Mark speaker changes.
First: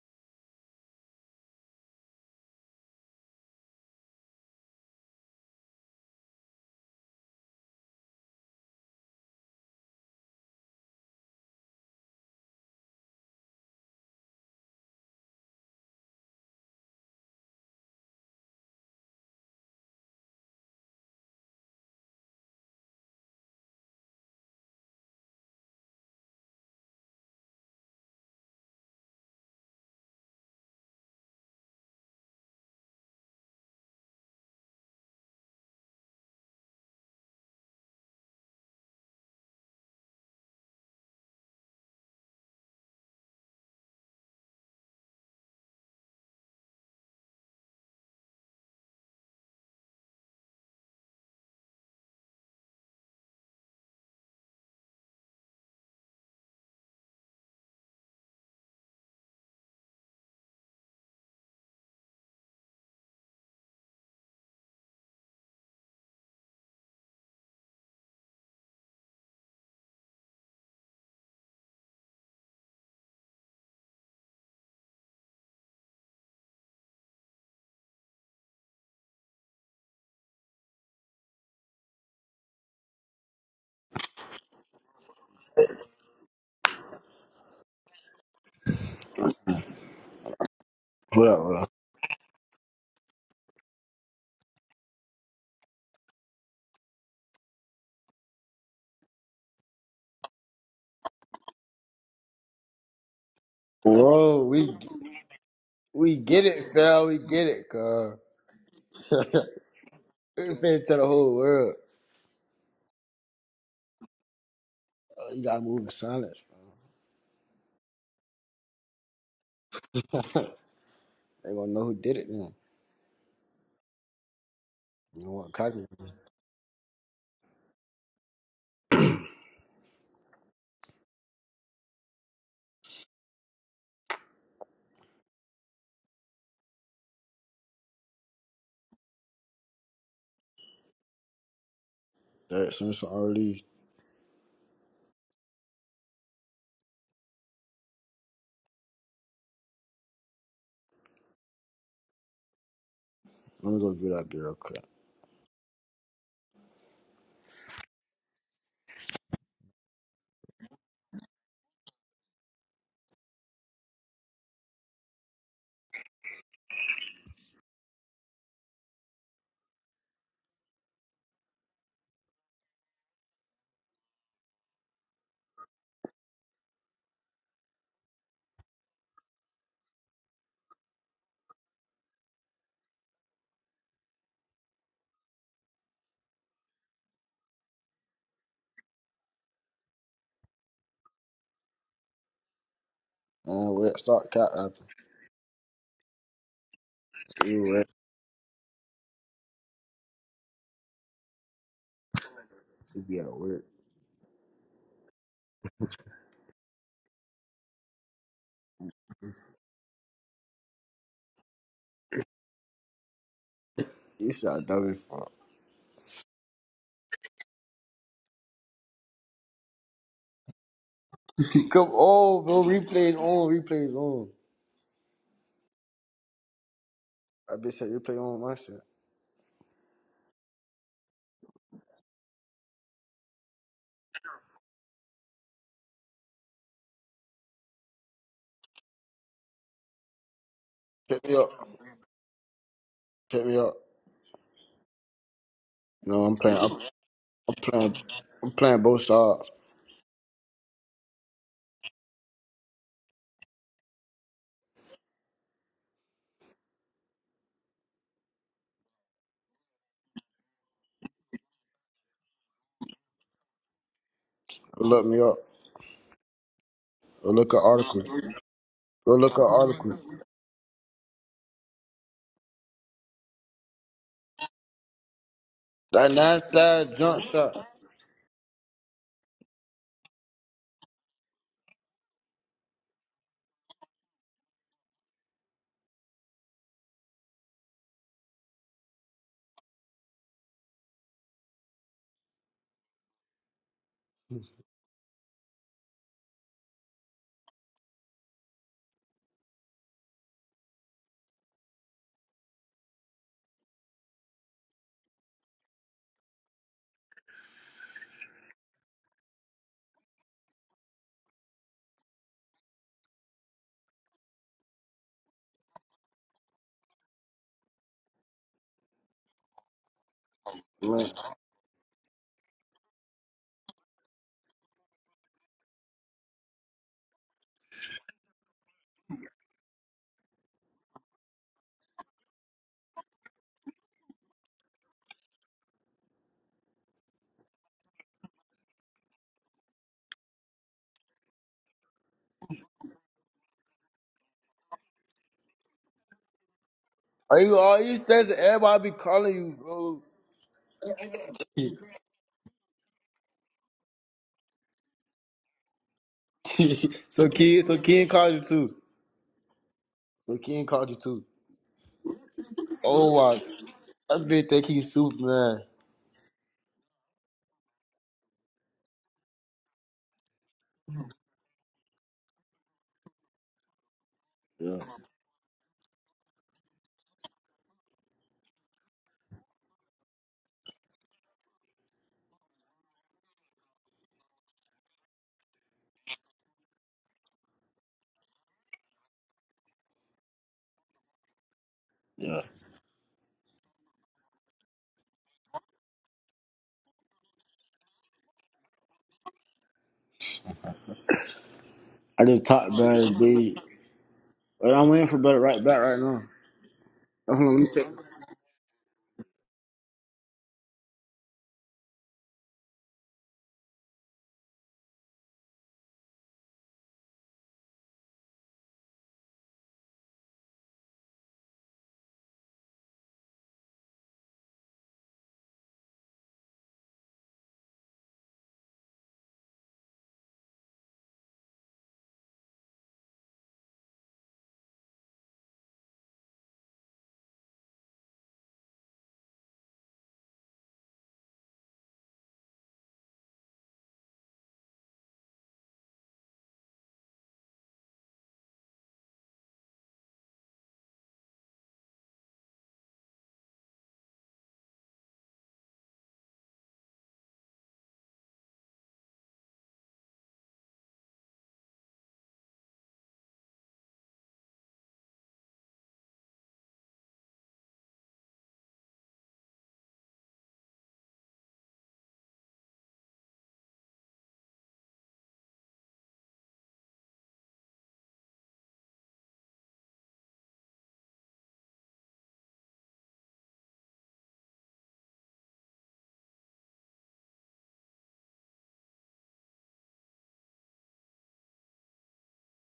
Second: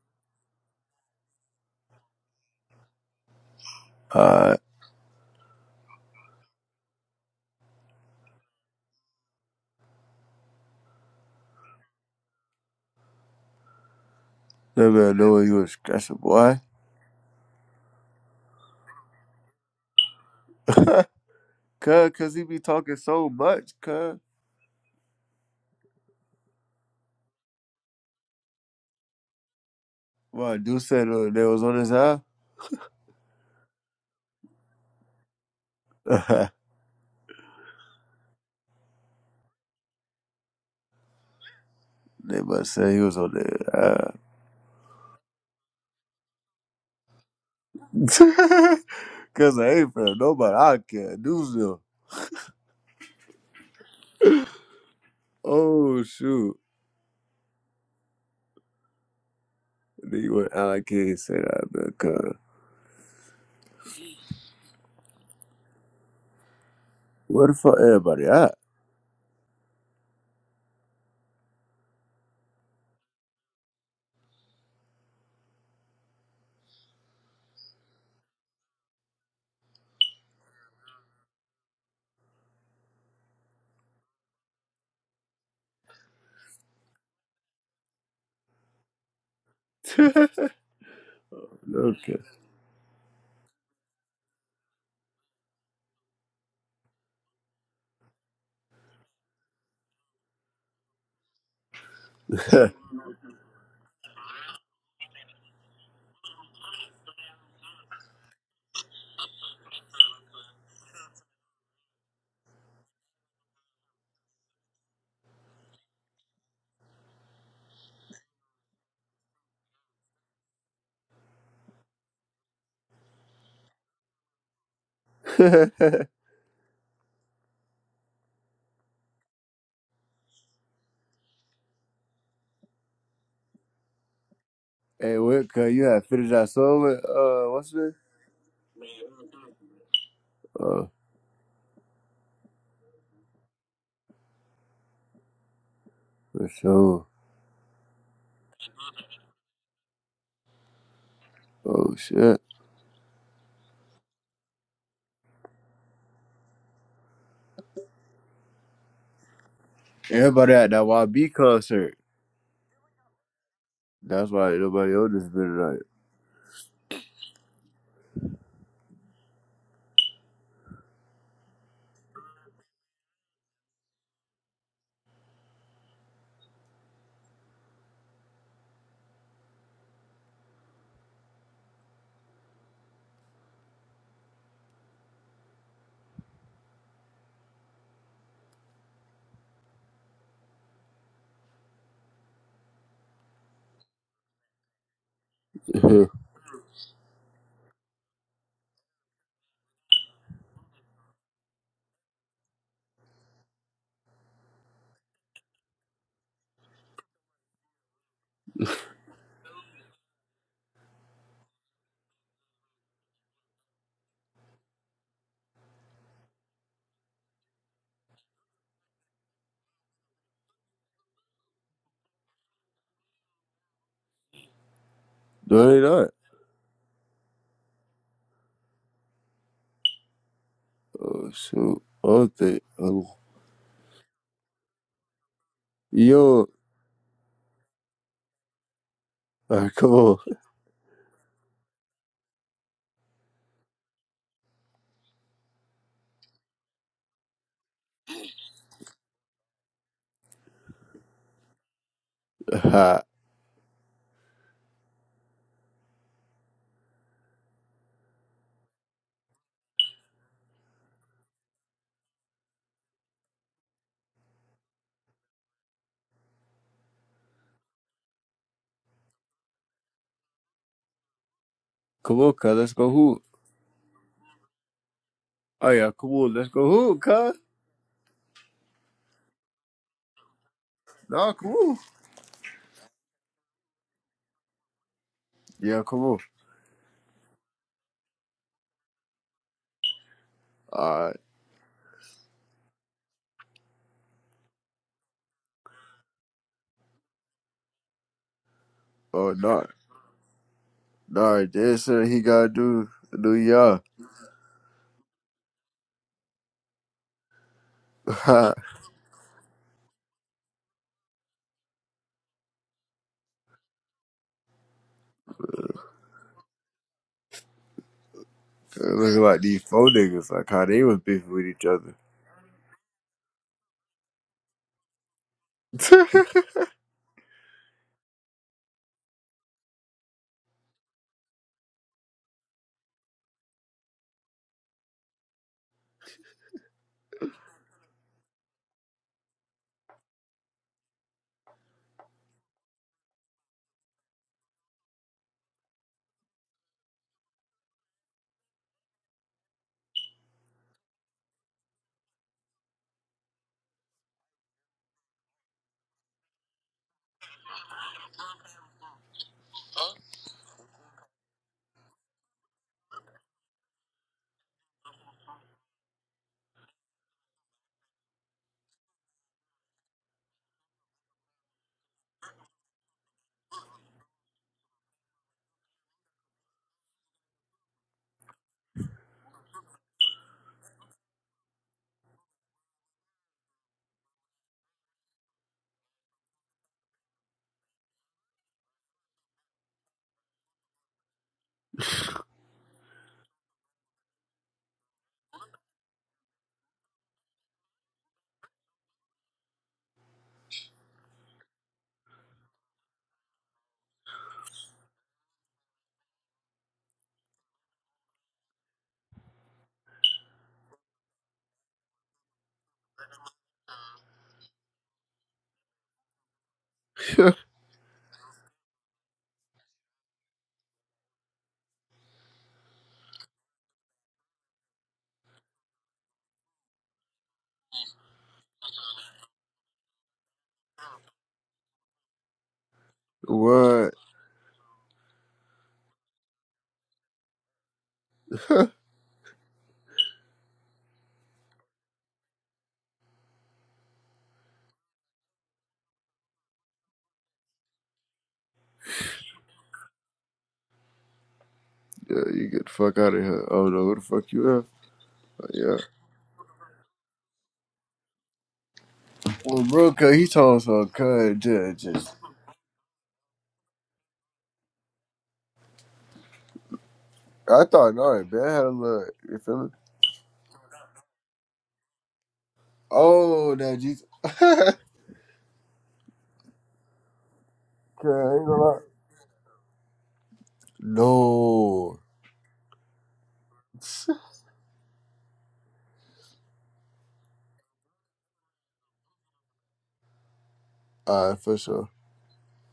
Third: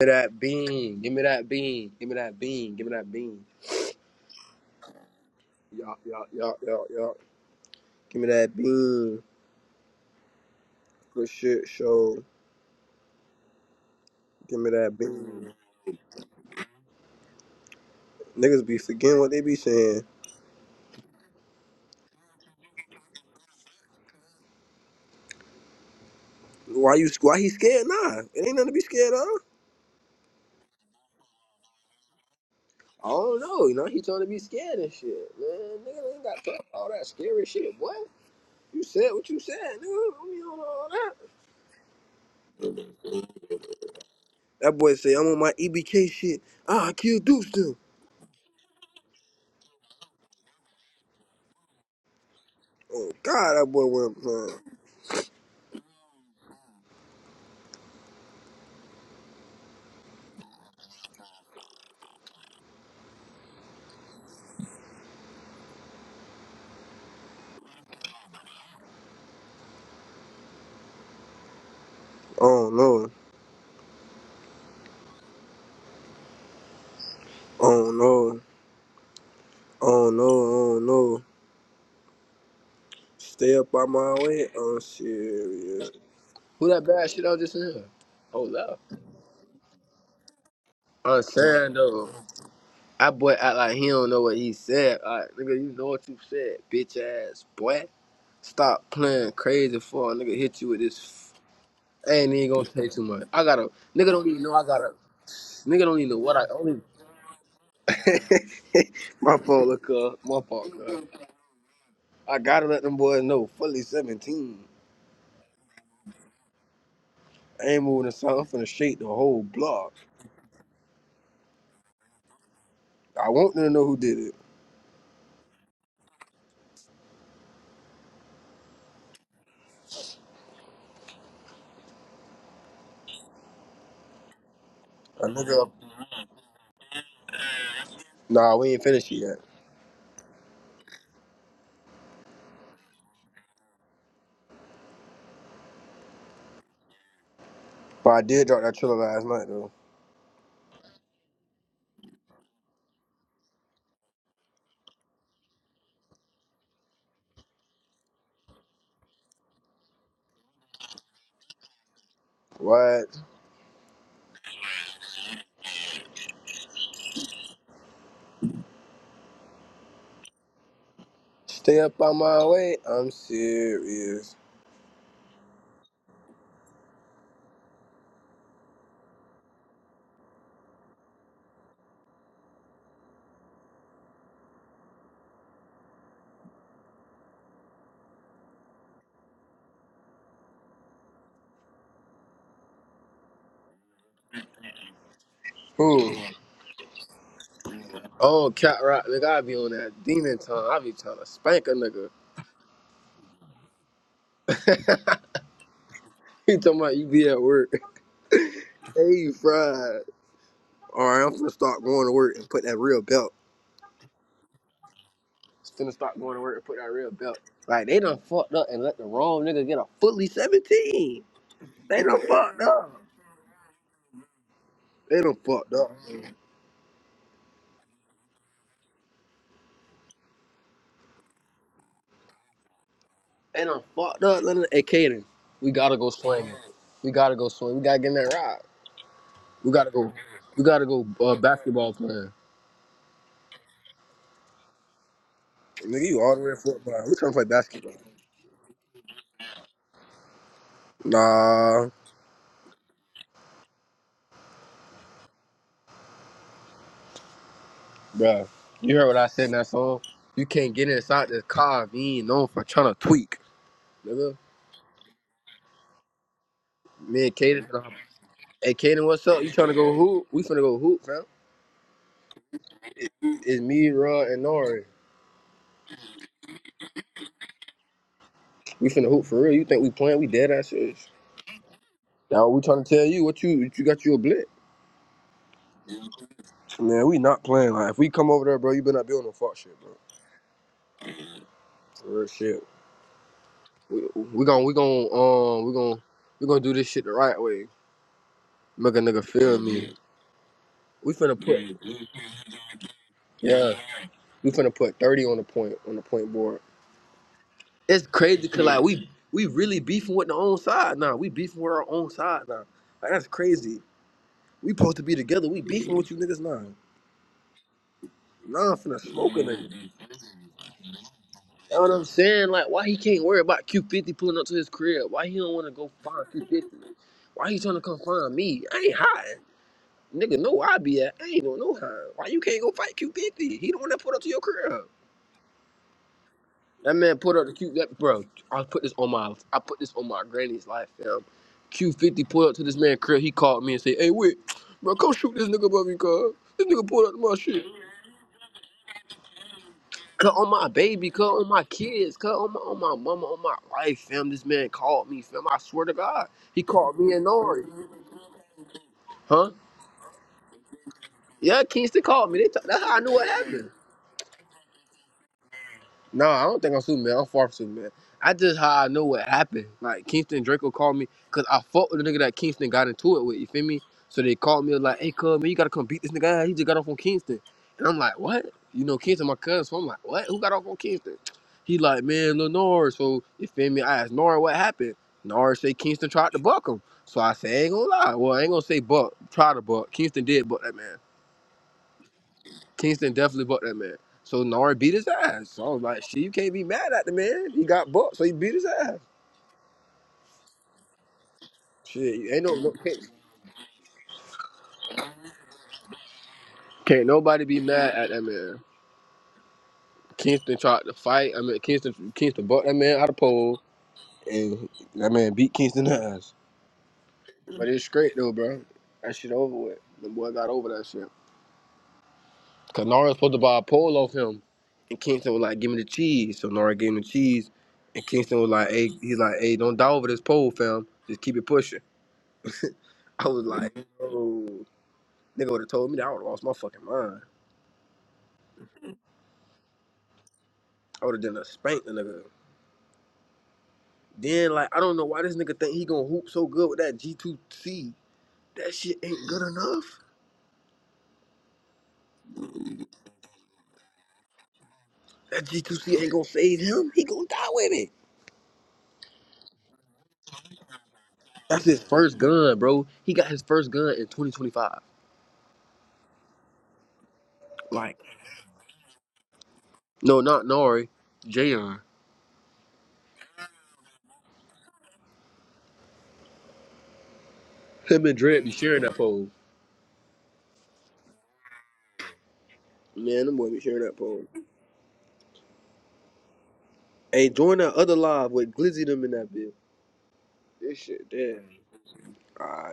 Speaker 1: Give me that bean. Give me that bean. Give me that bean. Give me that bean.
Speaker 2: Uh,
Speaker 1: Give me that bean. Good shit, show. Give me
Speaker 2: that
Speaker 1: that
Speaker 2: man know he
Speaker 1: bean.
Speaker 2: was stressing, boy.
Speaker 1: Niggas be forgetting what they be saying.
Speaker 2: Cuz, cuz he be talking so much, cuz.
Speaker 1: Why you? Why he scared? Nah, it ain't nothing to be scared of.
Speaker 2: Well, I do say uh, they was on his eye.
Speaker 1: I don't know. You know, he told to be scared and shit. Man, nigga ain't got to
Speaker 2: they
Speaker 1: talk all that scary shit. Boy, you said what you said, nigga. We don't know all that.
Speaker 2: must say he was on their eye.
Speaker 1: That boy say I'm on my EBK shit. Ah, I killed Deuce too.
Speaker 2: cuz I ain't for nobody. I can't do so.
Speaker 1: Oh God, that boy went. Man.
Speaker 2: Oh, shoot. Then you went, I can't say that, man, cuz. Where the fuck everybody at?
Speaker 1: Oh no. Oh no. Oh no. Oh no. Stay up on my way. I'm serious. Who that bad shit I was just in? Oh, love. I'm
Speaker 3: What up, bro?
Speaker 1: saying though,
Speaker 2: okay.
Speaker 1: that boy act like he don't know what he said. Like, nigga, you know what you said, bitch ass boy. Stop playing crazy for a nigga hit you with this. F- I ain't even gonna pay too much. I gotta, nigga don't even
Speaker 3: Whoa,
Speaker 1: know I
Speaker 3: we
Speaker 1: gotta, nigga don't even
Speaker 3: we
Speaker 1: know what
Speaker 3: get
Speaker 1: I
Speaker 3: it,
Speaker 1: only.
Speaker 3: fell. We get it, cuz.
Speaker 1: my
Speaker 3: we
Speaker 1: phone look up. My phone
Speaker 3: finna
Speaker 1: look
Speaker 3: tell
Speaker 1: up.
Speaker 3: the whole world.
Speaker 1: I gotta let them boys know, fully 17.
Speaker 3: Oh, you gotta move in silence.
Speaker 1: I ain't moving the song. I'm finna shake the whole block.
Speaker 3: They gonna know who did it now.
Speaker 1: I want them to know who did it.
Speaker 3: You don't want cocky.
Speaker 2: hey,
Speaker 1: A
Speaker 2: what,
Speaker 1: nigga. up.
Speaker 2: cuz, you had finished that song with, uh, what's it?
Speaker 1: Nah, we ain't finished it yet.
Speaker 2: Uh,
Speaker 3: That since I already.
Speaker 2: for sure.
Speaker 1: But I did drop that trailer last night though.
Speaker 2: Oh, shit.
Speaker 3: Let me go do that girl real quick.
Speaker 2: Everybody at that YB concert.
Speaker 1: What?
Speaker 2: That's why nobody on this been
Speaker 1: Stay up on my way. I'm serious.
Speaker 3: Man, wait, start cat after.
Speaker 2: tonight.
Speaker 1: Who?
Speaker 3: You wait.
Speaker 1: Oh, Cat Rock, nigga. I be on that demon time. I be trying to spank a nigga.
Speaker 3: You be at work.
Speaker 1: you talking about you be at work? hey, you fried. All right, I'm finna start going to work and put that real belt.
Speaker 3: This sound dumb as fuck.
Speaker 1: Finna start going to work and put that real belt. Like they done fucked up and let the wrong nigga get a fully 17.
Speaker 3: Come
Speaker 1: They done
Speaker 3: on,
Speaker 1: fucked
Speaker 3: bro.
Speaker 1: up.
Speaker 3: Replays on. Replays on.
Speaker 1: They done
Speaker 2: no,
Speaker 1: fucked
Speaker 2: they
Speaker 1: up.
Speaker 2: not.
Speaker 3: I bitch said replay on my shit.
Speaker 2: Oh shoot. I don't think. Oh.
Speaker 1: And I'm fucked up. Let me- Hey, Kaden, we gotta go
Speaker 2: Yo,
Speaker 1: swinging. We gotta go swing. We gotta get in that ride. We
Speaker 2: Alright,
Speaker 1: gotta
Speaker 2: come
Speaker 1: go.
Speaker 2: on.
Speaker 1: We gotta go
Speaker 3: Pick me
Speaker 1: uh,
Speaker 3: up.
Speaker 1: basketball playing.
Speaker 3: Pick me up.
Speaker 1: Nigga, you
Speaker 3: No, I'm
Speaker 1: all the way in
Speaker 3: playing. I'm,
Speaker 1: Fort Browd. We trying to play
Speaker 3: I'm
Speaker 1: basketball.
Speaker 3: playing. I'm playing both sides.
Speaker 1: Nah, bruh. You heard what I said in that song? You can't get inside this car if you ain't known for trying to tweak, nigga.
Speaker 3: Look me up.
Speaker 1: Me
Speaker 3: Or
Speaker 1: and
Speaker 3: Look at
Speaker 1: Kaden. finna-
Speaker 3: article.
Speaker 1: Hey, Kaden,
Speaker 3: Go
Speaker 1: what's
Speaker 3: look at
Speaker 1: up? You trying to go
Speaker 3: articles.
Speaker 1: hoop? We finna go hoop, fam.
Speaker 2: come on, cuz. Let's go hoop.
Speaker 1: It's me, Rod, and Nori.
Speaker 2: Oh yeah, come
Speaker 3: That
Speaker 2: on. Let's go
Speaker 3: nasty
Speaker 2: hoop,
Speaker 3: jump
Speaker 2: cuz.
Speaker 3: shot.
Speaker 1: We finna hoop for real. You think we playing? We dead ass serious.
Speaker 2: Nah, come on.
Speaker 1: Now we trying to tell you what you what you got you a blitz.
Speaker 2: Yeah, come on.
Speaker 1: Man, we not playing. Like, if we come over there, bro, you better not be on no fuck shit, bro.
Speaker 2: Alright.
Speaker 1: Real shit. We we gon' we gon' um we gon' we gon' do this shit the right way. Make a nigga
Speaker 2: Oh
Speaker 1: feel
Speaker 2: no. Nah,
Speaker 1: me. We finna
Speaker 2: nah,
Speaker 1: put
Speaker 2: that's what he gotta do. New
Speaker 1: yeah.
Speaker 2: York.
Speaker 1: We finna put thirty on the point on the point board. It's crazy cause
Speaker 2: Looking
Speaker 1: like we we really beefing with the own side now. We beefing with our own side now. Like that's crazy. We supposed to be together. We beefing with you niggas now. Nah, I'm finna smoke a
Speaker 2: like these
Speaker 1: nigga.
Speaker 2: four niggas, like how they was
Speaker 3: Man.
Speaker 2: beefing with each
Speaker 1: That's what
Speaker 2: other.
Speaker 1: I'm saying. Like, why he can't worry about Q50 pulling up to his crib? Why he don't want to go find Q50? Why he trying to come find me? I ain't hiding. Nigga, know where I be at. I ain't doing no hiding. Why you can't go fight Q50? He the one that pulled up to your crib. That man put up the Q. That bro, I put this on my, I put this on my granny's life, fam. Q50 pulled up to this man crib. He called me and said, "Hey, wait, bro, come shoot this nigga above me, cuz. This nigga pulled up to my
Speaker 3: Are you
Speaker 1: shit."
Speaker 3: all you stats everybody be calling you, bro?
Speaker 1: Cut on my baby, cut on my kids, cut on my, on my mama, on my life, fam. This man called me, fam. I swear to God, he called me and
Speaker 3: so
Speaker 1: Nori,
Speaker 3: kid, so kid called you too.
Speaker 1: huh?
Speaker 3: So kid called you too.
Speaker 1: Yeah, Kingston called me. They t- that's how I knew
Speaker 3: Oh
Speaker 1: what
Speaker 3: my,
Speaker 1: happened.
Speaker 3: that bitch think you Superman.
Speaker 1: No, I don't think I'm Superman. I'm far from Superman. I just how I know what happened. Like Kingston Draco called me because I fought with the nigga that Kingston got into it with. You feel me? So they called me
Speaker 3: Yeah,
Speaker 1: like, "Hey, cuz man, you gotta come beat this nigga. out. He just got off on Kingston." And I'm like, "What?" You know, Kingston my cousin. So I'm like, "What? Who got off on Kingston?" He like, "Man, Lil Nor." So you feel me? I asked Nor what happened. Nor say Kingston tried to buck him. So I say, "I "Ain't gonna lie. Well, I ain't gonna say buck. Try to buck. Kingston did buck that man."
Speaker 3: yeah.
Speaker 1: Kingston definitely booked that man. So Nard beat his ass. So I was like, shit, you can't be mad at the man. He got booked, so he beat his ass. Shit,
Speaker 3: I
Speaker 1: you ain't
Speaker 3: just
Speaker 1: no no-
Speaker 3: talked
Speaker 1: can't,
Speaker 3: about it, dude. But I'm waiting for better right back right now.
Speaker 1: can't
Speaker 3: Hold
Speaker 1: nobody
Speaker 3: on,
Speaker 1: be
Speaker 3: let me check.
Speaker 1: mad at that man. Kingston tried to fight. I mean, Kingston Kingston booked that man out of pole, and that man beat Kingston's ass. But it's straight though, bro. That shit over with. The boy got over that shit. Cause Nard was supposed to buy a pole off him, and Kingston was like, "Give me the cheese." So Nard gave him the cheese, and Kingston was like, "Hey, he's like, hey, don't die over this pole, fam. Just keep it pushing." I was like,
Speaker 2: what?
Speaker 1: oh, nigga would have told me that I would have lost my fucking mind. I would have done a spank the nigga. Then like I don't know why this nigga think he gonna hoop so good with that G2C. That shit ain't good enough.
Speaker 2: Yeah, you get the fuck out of here. I don't know who the fuck you are.
Speaker 1: That
Speaker 2: Yeah.
Speaker 1: G2C ain't gonna save him. He gonna die with it.
Speaker 2: Well, bro, cause he told us so cuz
Speaker 1: That's
Speaker 2: just,
Speaker 1: his
Speaker 2: just
Speaker 1: first gun, bro. He got his first gun in 2025.
Speaker 2: I thought
Speaker 1: Like,
Speaker 2: no, it bad had a look. You feel me?
Speaker 1: no, not Nari, Jayon.
Speaker 2: Oh, that Jesus. cuz I ain't
Speaker 1: Him and Dredd be
Speaker 2: gonna lie.
Speaker 1: sharing that pole.
Speaker 2: No.
Speaker 1: Man, them boy be sharing that pole. Hey, join that other live with Glizzy them in that bitch. This shit,
Speaker 2: Alright,
Speaker 1: damn.
Speaker 2: for sure.
Speaker 1: All right.